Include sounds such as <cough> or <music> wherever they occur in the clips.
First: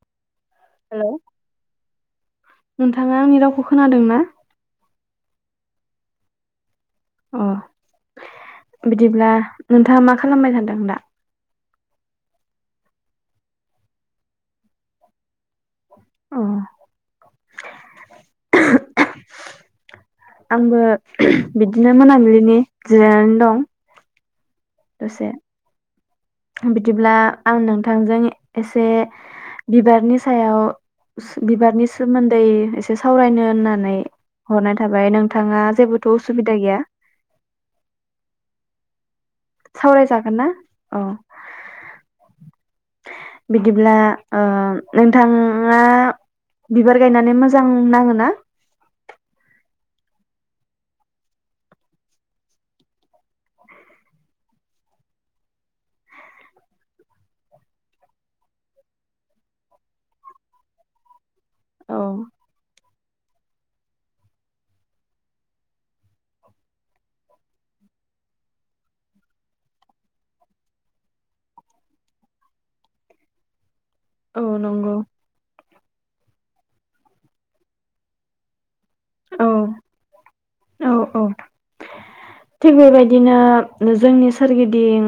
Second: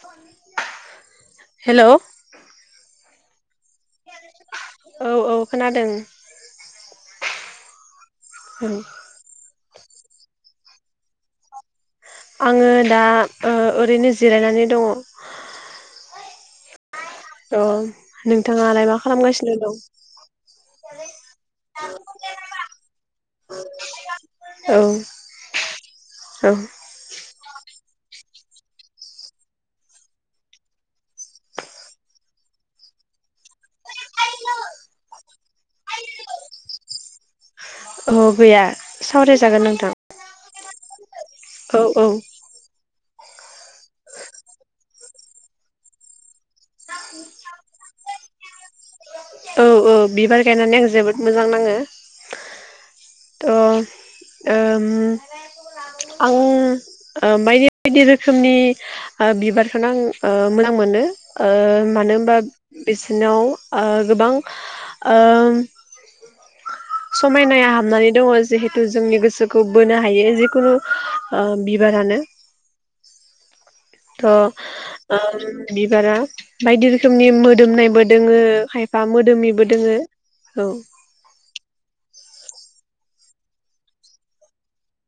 फानि हेलौ नोंथां आ आंनि रावखौ खोनादों ना? औ खोनादों अ औ बिदिब्ला नोंथाङा मा खालामबाय थाद? आं दा आङो दा ओ ओरैनो जिरायनानै दङ अ औ नोंथाङालाय मा खालामगासिनो? औ आंबो बिदिनो मोनाबिलिनि जिरायनानै दं दसे औ औ बिदिब्ला आं नों नोथांजों एसे बिबारनि सायाव बिबारनि सोमोन्दै एसे सावरायनो होननानै हरनाय थाबाय नोंथाङा जेबोथ उसुबिदा गैया? ओहो गैया सावरायजागोन नोंथां सावरायजागोन ना? अ औ औ बिदिब्ला ओ नोंथाङा बिबार गायनानै मोजां नाङो ना? औ औ बिबार गायनानै आं जोबोद मोजां नाङो थ ओम आं बायदि बायदि रोखोमनि बिबारखौनो आं ओ मोजां मोनो ओ औ मानो होमबा बिसोरनाव ओ गोबां ओ समायनाय हाबनानै दङ जिहेथु जोंनि गोसोखौ बोनो हायो जिखुनु ओ बिबारानो थ औ नंगौ ओम बिबारा बायदि रोखोमनि मोदोमनायबो दोङो खाय फा औ मोदोमिबो दोङो औ। थिग बेबायदिनो जोंनि सोरगिदिं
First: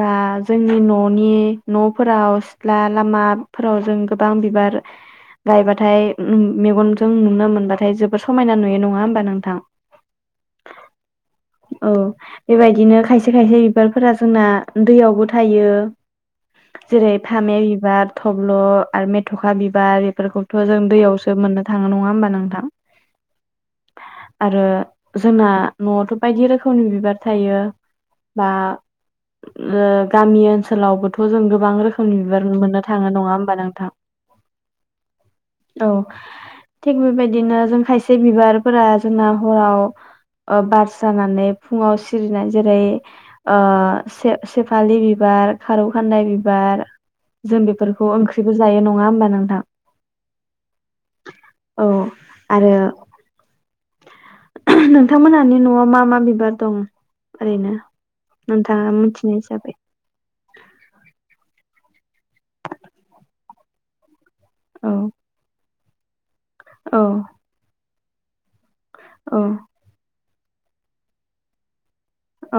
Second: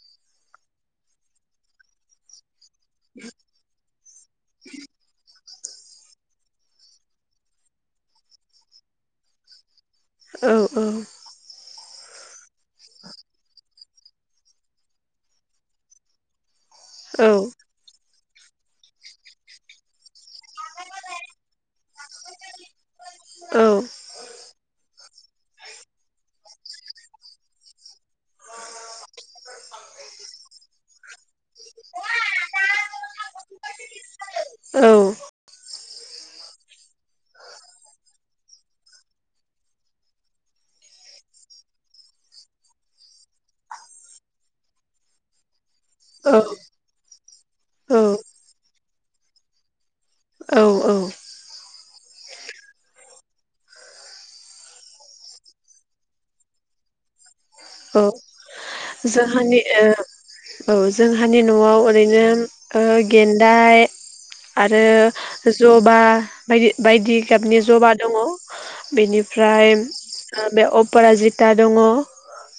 बा जोंनि ननि न फोराव सित्ला लामाफोराव जों गोबां बिबार गायबाथाय मेगनजों नुनो मोनबाथाय जोब समायना नुयो नङा होमबा नोंथां? औ औ। औ। बेबायदिनो खायसे खायसे बिबारफोरा जोंना दैयावबो थायो। जेरै औ फामे बिबार थब्ल' आरो मेथ'खा बिबार बेफोरफोरखौ जों दैयावसो मोननो थाङो। ना नङा होनबा नोंथां? औ आरो जोंना न'आवथ' बायदि रोखोमनि बिबार थायो। बा ओ गामि ओनसोलावबोथ' जों गो बां रोखोमनि बिबार मोननो थाङो नङा होमबा नोंथां? औ औ थिग बेबायदिनो खायसे बिबारफोरा जोंना हराव ओ बार जानानै फुङाव सिरिनाय। जेरै ओ सेप-सेफालि बिबार खारौ खानदाय बिबार। जों औ बेफोरखौ ओंख्रिबो जायो न नङा होनबा नोंथां? औ औ। औ। आरो नोंथांमोनहानि न'आव मा मा बिबार दं? ओरैनो औ नोंथाङा मिथिनाय जोंहानि हिसाबै? औ जोंहानि न'आव ओरैनो ओ गेन्दा आरो औ जबा बायदि औ बायदि गाबनि ज'बा दङ। औ बेनिफ्राय बे अपराजिता दङ।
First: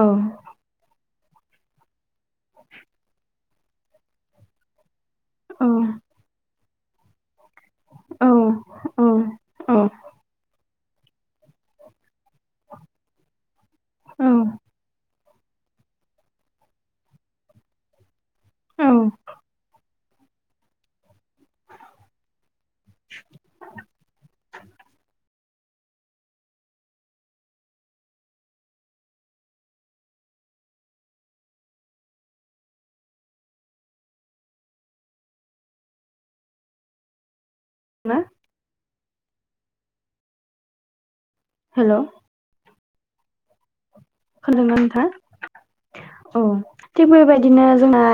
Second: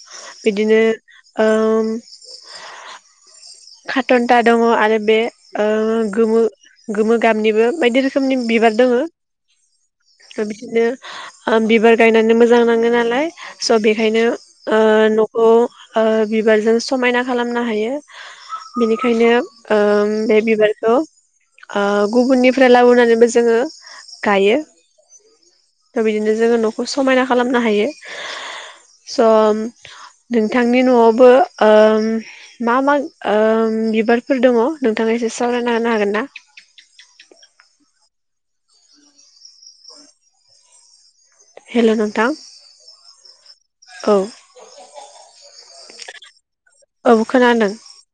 औ बिदिनो ओम खाटनथा दङ आरो बे ओ औ गोमो गोमो गाबनिबो बायदि औ रोखोमनि बिबार दोङो। औ बिदिनो ओ बिबार गायनानै मोजां नाङो नालाय स' बेखायनो औ ओ न खौ ओ बिबारजों समायना खालामनो हायो। औ बेनिखायनो ओम बे बिबारखौ ओ गुबुननिफ्राय लाबोनानैबो जोङो गायो। थ' बिदिनो जोङो न'खौ समायना खालामनो हायो स' नोंथांनि न'आवबो मा मा बिबारफोर दङ नोंथाङा एसे सावरायना होनो हागोन ना मा हेल' नोंथां औ खोनादोंना नोंथा औ थिग औ बेबायदिनो खोनादों जोंना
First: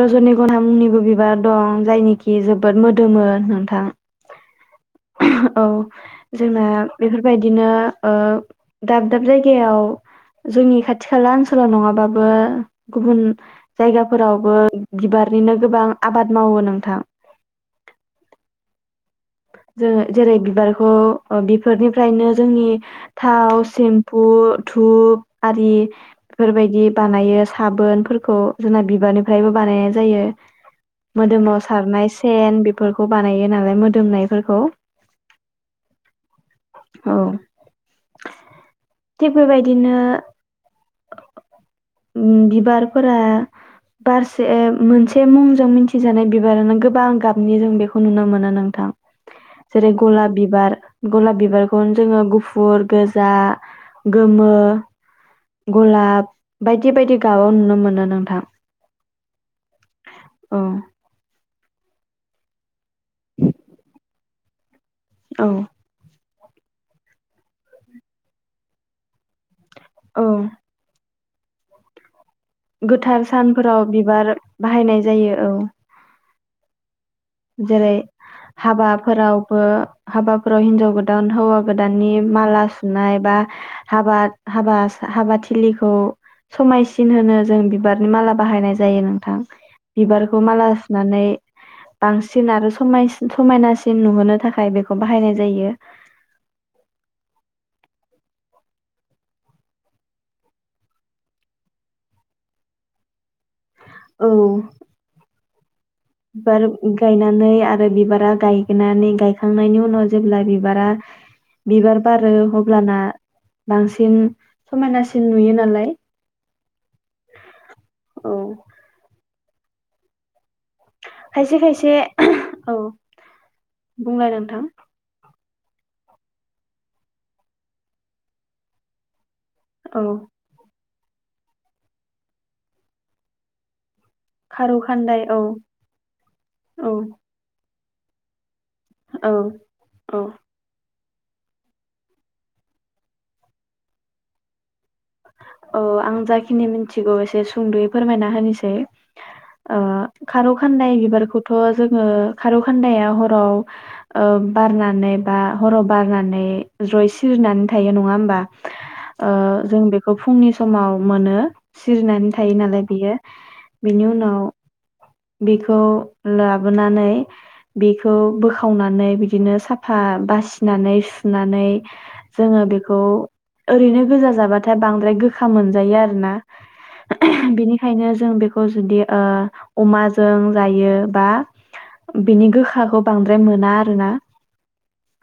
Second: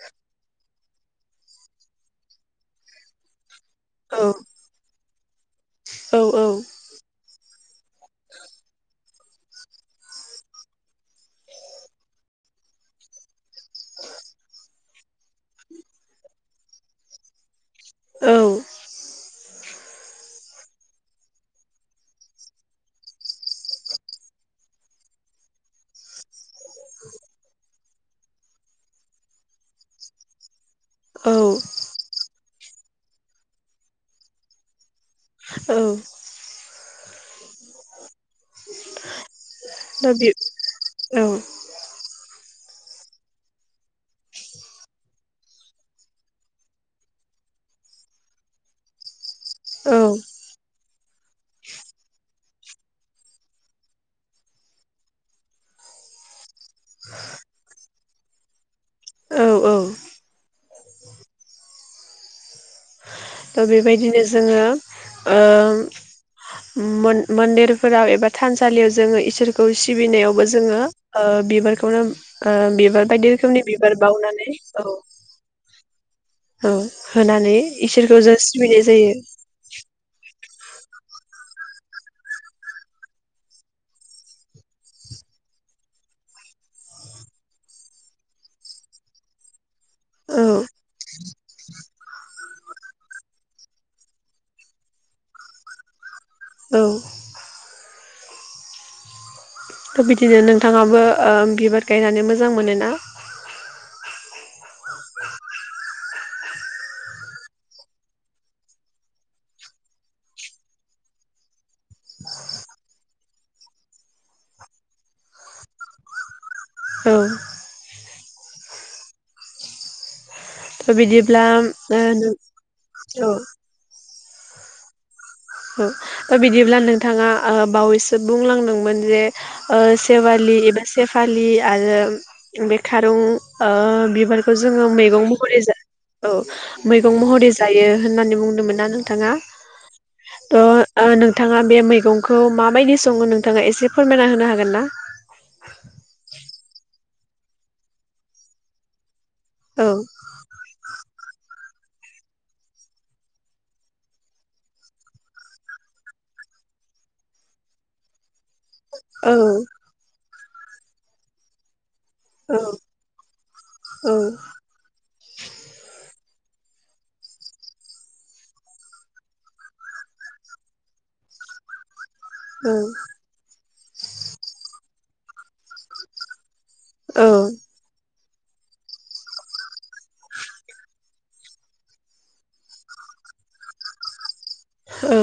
रजनि गना मुंनिबो बिबार दं जायनिखि जोबोद मोदोमो नों थां औ औ जोंना बेफोर बेबायदिनो दाब दाब जायगा गायाव जोंनि खाथि खाला ओनसोलाव नङाबाबो गुबुन जायगाफोरावबो बिबारनिनो गोबां आबाद मावो नोंथां औ जोङो जेरै बिबारखौ बिफोरनिफ्रायनो जोंनि थाव सेम्फु धुप आरि बेफोरबायदि बानायो साबोनफोरखौ जोंना बिबारनिफ्रायबो बानायनाय जायो औ मोदोमाव सारनाय सेन बेफोरखौ बानायो नालाय मोद दोमनायफोरखौ। औ औ बेबायदिनो दा बे औ बिबार फोरा बारसे मोनसे मुंजों मिथिजानाय बिबारानो गोबां गाबनि जों बेखौ नुनो मोनो नों थां जेरै औ गलाब बिबार गलाब बिबारखौनो जोङो गुफुर गोजा गोमो गलाब बायदि बायदि गाबाव नुनो मोनो नोंथां औ औ त' बेबायदिनो जोङो ओ मन्दिरफोराव एबा थानसालियाव जो इसोर खौ औ सिबिनायावबो जोङो बिबारखौनो ओ बिबार गोथार बायदि रोखोमनि सानफोराव बिबार बावनानै औ बाहायनाय जायो औ औ होनानै जेरै इसोरखौ जों सिबिनाय जायो हाबाफोरावबो हाबा हराव हिनजाव गोदान हौवा गोदाननि माला सुनाय बा हाबा हाबा हाबाथिलिखौ समायसिन होनो जों बिबारनि माला बाहायनाय जायो नोंथां। बिबारखौ औ माला सुनानै बांसिन आरो समायनासिन नुहोनो थाखाय बेखौ बाहायनाय जायो। औ। थ' बिदिनो नोंथाङाबो बिबार गायनानै मोजां मोनोना औ। बिबार गायनानै आरो बिबारा गायनानै गायखांनायनि उनाव जेब्ला बिबारा बिबार बारो अब्लाना बांसिन समायनासिन नुयो नालाय औ औ। थ' बिदिब्ला खायसे खायसे औ औ बुंलाय नोंथां। बिदिब्ला नोंथाङा ओ बावैसो बुंलांदोंमोन जे ओ औ सेवालि सेफालि आरो बे खारौ बिबारखौ खारौ जोङो खान्दाय मैगं औ महरै जा औ औ मैगं महरै जायो होननानै बुंदोंमोन ना औ नोंथाङा औ ओ ओ नोंथाङा बे मैगंखौ माबायदि सङो नोंथाङा एसे फोरमायना होनो हागोन ना औ आं जाखिनि मिथिगौ एसे सुंद'यै फोरमायना होनोसै ओ औ खारौ खाननाय बिबारखौ थ' जोङो खारौ खान्दाया हराव ओ बारनानै बा हराव बारनानै जय सिरिनानै थायो नङा होमबा ओ औ जों बे फुंनि समाव मोनो सिरिनानै थायो औ नालाय बियो बेनि औ उनाव बेखौ लाबोनानै बेखौ बोखावनानै बिदिनो साफा बासिनानै सुनानै जोङो औ बेखौ ओरैनो गोजा जाबाथाय बांद्राय गोखा मोनजायो आरो ना औ बिनिखायनो जों बेखौ जुदि ओ अमाजों जायो बा बिनि गोखाखौ बांद्राय मोना आरोना। औ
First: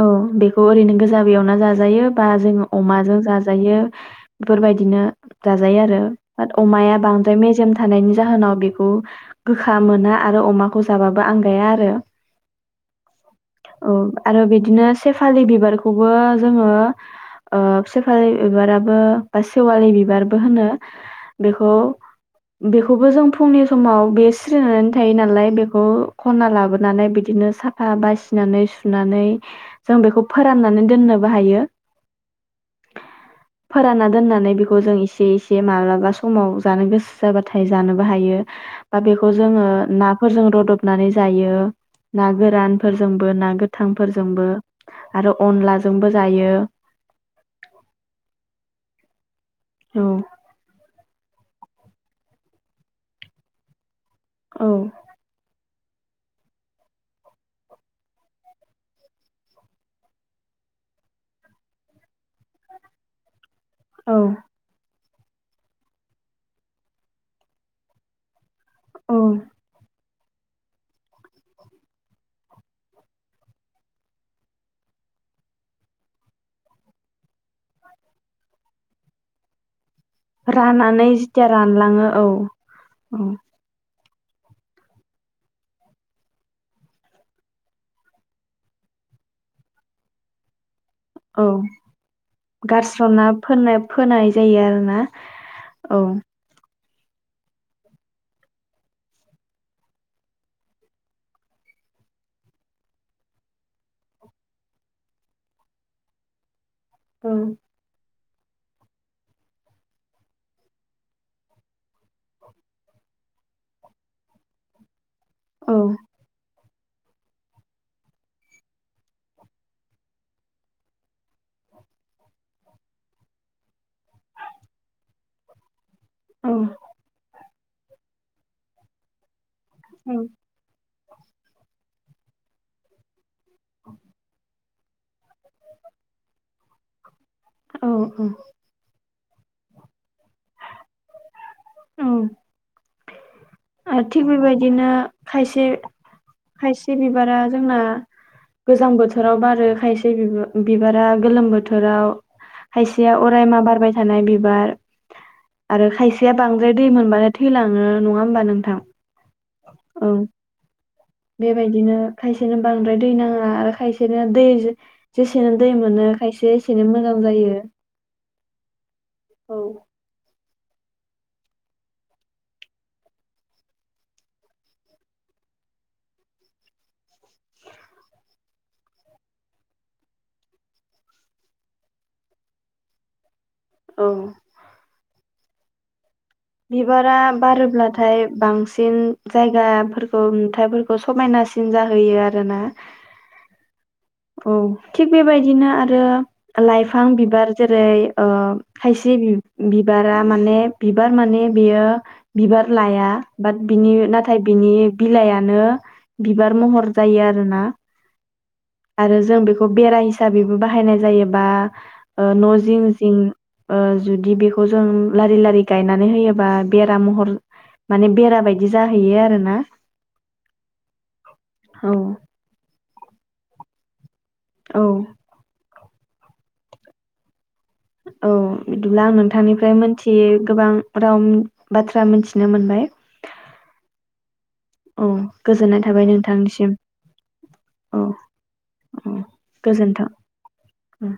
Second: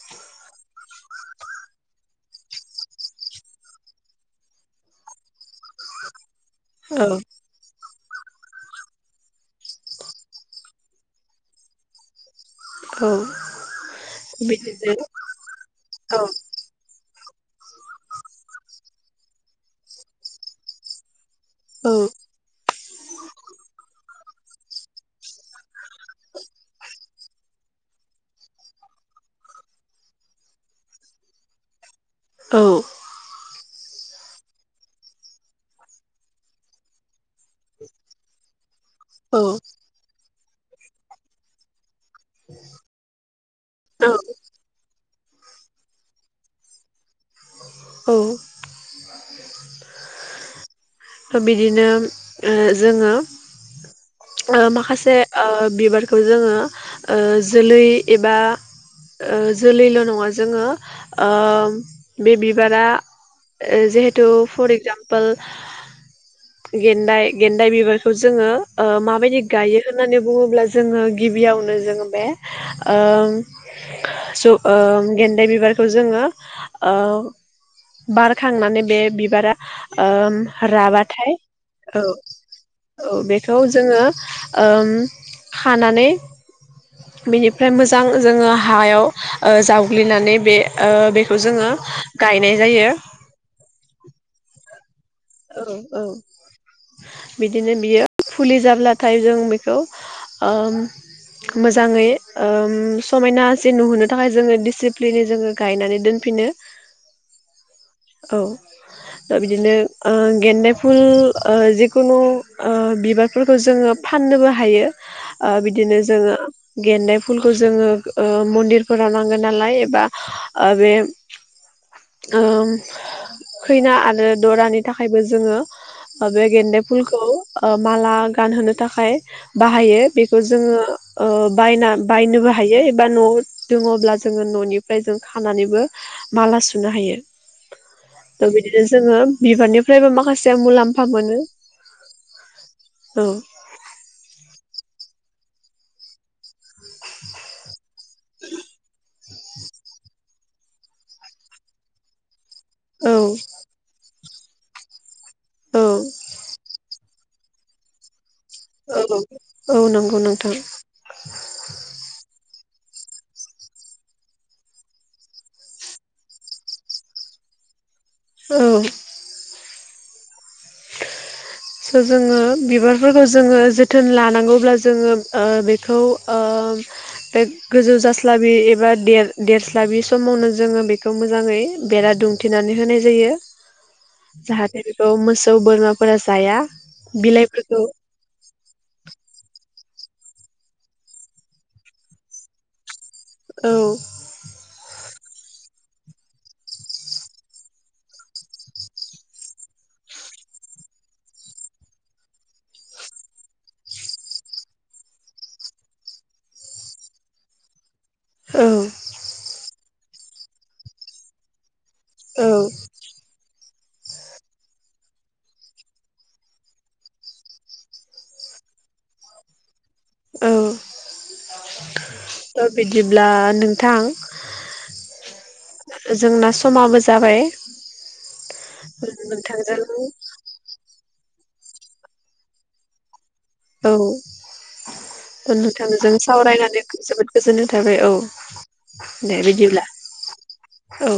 औ बे बेखौ ओरैनो गोजा बेयावना जाजायो बा जोङो अमाजों जाजायो बेफोरबायदिनो जाजायो आरो बाट अमाया औ बांद्राय मेजेम थानायनि जाहोनाव बेखौ गोखा मोना आरो अमाखौ जाबाबो आंगाया आरो औ औ आरो बिदिनो सेफालि बिबारखौबो औ जोङो ओ सेफालि बिबाराबो बा सेवालि बिबारबो होनो बेखौ औ बेखौबो जों फुंनि समाव बे सिरिनानै थायो नालाय बे खौ खना लाबोनानै बि बिदिनो साफा बासिनानै सुनानै जों बेखौ फोराननानै दोननोबो हायो औ फोरानना दोननानै बेखौ जों एसे एसे माब्लाबा समाव जानो गोसो जाबाथाय जानोबो हायो दा बेखौ औ जोङो ना फोरजों रदबनानै जायो ना गोरानफोरजोंबो ना औ गोथांफोरजोंबो आरो अनलाजोंबो जायो औ द <inaudible> औ बिदिनो ओ जोङो ओ औ माखासे आ बिबारखौ जोङो ओ जोलै एबा ओ जोलैल' नङा जोङो ओ बे बिबारा औ जिहेतु फर एकजामफोल आमपोल गेन्दाइ गेन्दाइ बिबारखौ जोङो औ माबायदि गायो मानो होननानै बुङोब्ला जोङो गिबियावनो जोङो बे ओ स ओ गेन्दाइ बिबारखौ जोङो ओ बारखांनानै बे बिबारा ओ राननानै राबाथाय जेथिया औ रानलाङो औ बेखौ जोङो ओम खानानै बेनिफ्राय मोजां जोङो हायाव ओ जावग्लिनानै बे ओ बेखौ औ जोङो गायनाय जायो गारस्र'ना फोनाय फोनाय जायो आरो ना औ औ बिदिनो बियो फुलि जाब्लाथाय जों बेखौ ओ मोजाङै ओ समायनासिन नुहोनो थाखाय जोङो दिडिसिप्लिनै जोङो गायनानै दोनफिनो <inaudible> औ दा बिदिनो गेन्दे फुल ओ‌ जिखुनु ओ बिबारफोरखौ जोङो फाननोबो हायो ओ‌ औ बिदिनो जोङो गेन्दाय फुलखौ जोङो ओ मन्दिरफोराव नांगोन नालाय एबा ओ‌ बे ओ खैना आरो दरानि थाखायबो जोङो हबे औ गेन्दे फुलखौ माला गानहोनो थाखाय बाहायो बेखौ जोङो ओ बायना बायनोबो हायो एबा न'आव दङब्ला जोङो न'नि बाय जों खानानैबो माला सुनो हायो औ थ' बिदिनो जोङो बिबारनिफ्रायबो माखासे मुलाम्फा मोनो औ औ आथि बेबाय बिदिनो खायसे -खायसे बिबारा जोंना गोजां बोथोराव बारो खायसे बिबारा गोलोम बोथोराव। औ खायसेया अरायमा बारबाय थानाय <unintelligible> औ आरो खायसेया बांद्राय दै मोनबानो थैलाङो नङा होमबा <unintelligible> औ औ नंगौ नोंथां। बेबायदिनो खायसेनो बांद्राय दै नाङा आरो खायसेनो दै जेसेनो दै मोनो खायसे एसेनो मोजां जायो। औ। औ। स' जोङो बिबारफोरखौ जोङो जोथोन लानांगौब्ला जोङो ओ बेखौ बे गोजौ जास्लाबि एबा देरस्लाबि समावनो जोङो बेखौ मोजाङै बेरा दुंथेनानै होनाय जायो। औ जाहाथे बेखौ <unintelligible> <unintelligible> बोरमा बिबारा बारोब्लाथाय बांसिन जायगा <unintelligible> नुथाइफोरखौ समायनासिन जाहोयो आरोना। औ औ थिग बेबायदिनो आरो लाइफां बिबार जेरै ओ खायसे बिबारा माने बिबार थारमाने बियो बिबार लाया बाट बिनि नाथाय बिनि बिलाइआनो बिबार महर जायो आरोना। औ आरो जों बेखौ बेरा हिसाबैबो बाहायनाय जायोबा ओ औ न' जिं जिं ओ जुदि बेखौ जों लारि -लारि गायनानै होयोबा बेरा महर माने बेरा बायदि जाहैयो आरोना। औ औ थ' बिदिब्ला नोंथां औ जोंना समाबो जाबाय। औ बिदिब्ला आं नोंथांनिफ्राय नोंथांजों मोनथियै गोबां राव बाथ्रा मिथिनो मोनबाय। औ औ गोजोननाय थाबाय नोंथांजों नोंथांनिसिम सावरायनानै जोबोद गोजोन्नाय थाबाय औ औ दे बिदिब्ला गोजोन्थों। औ।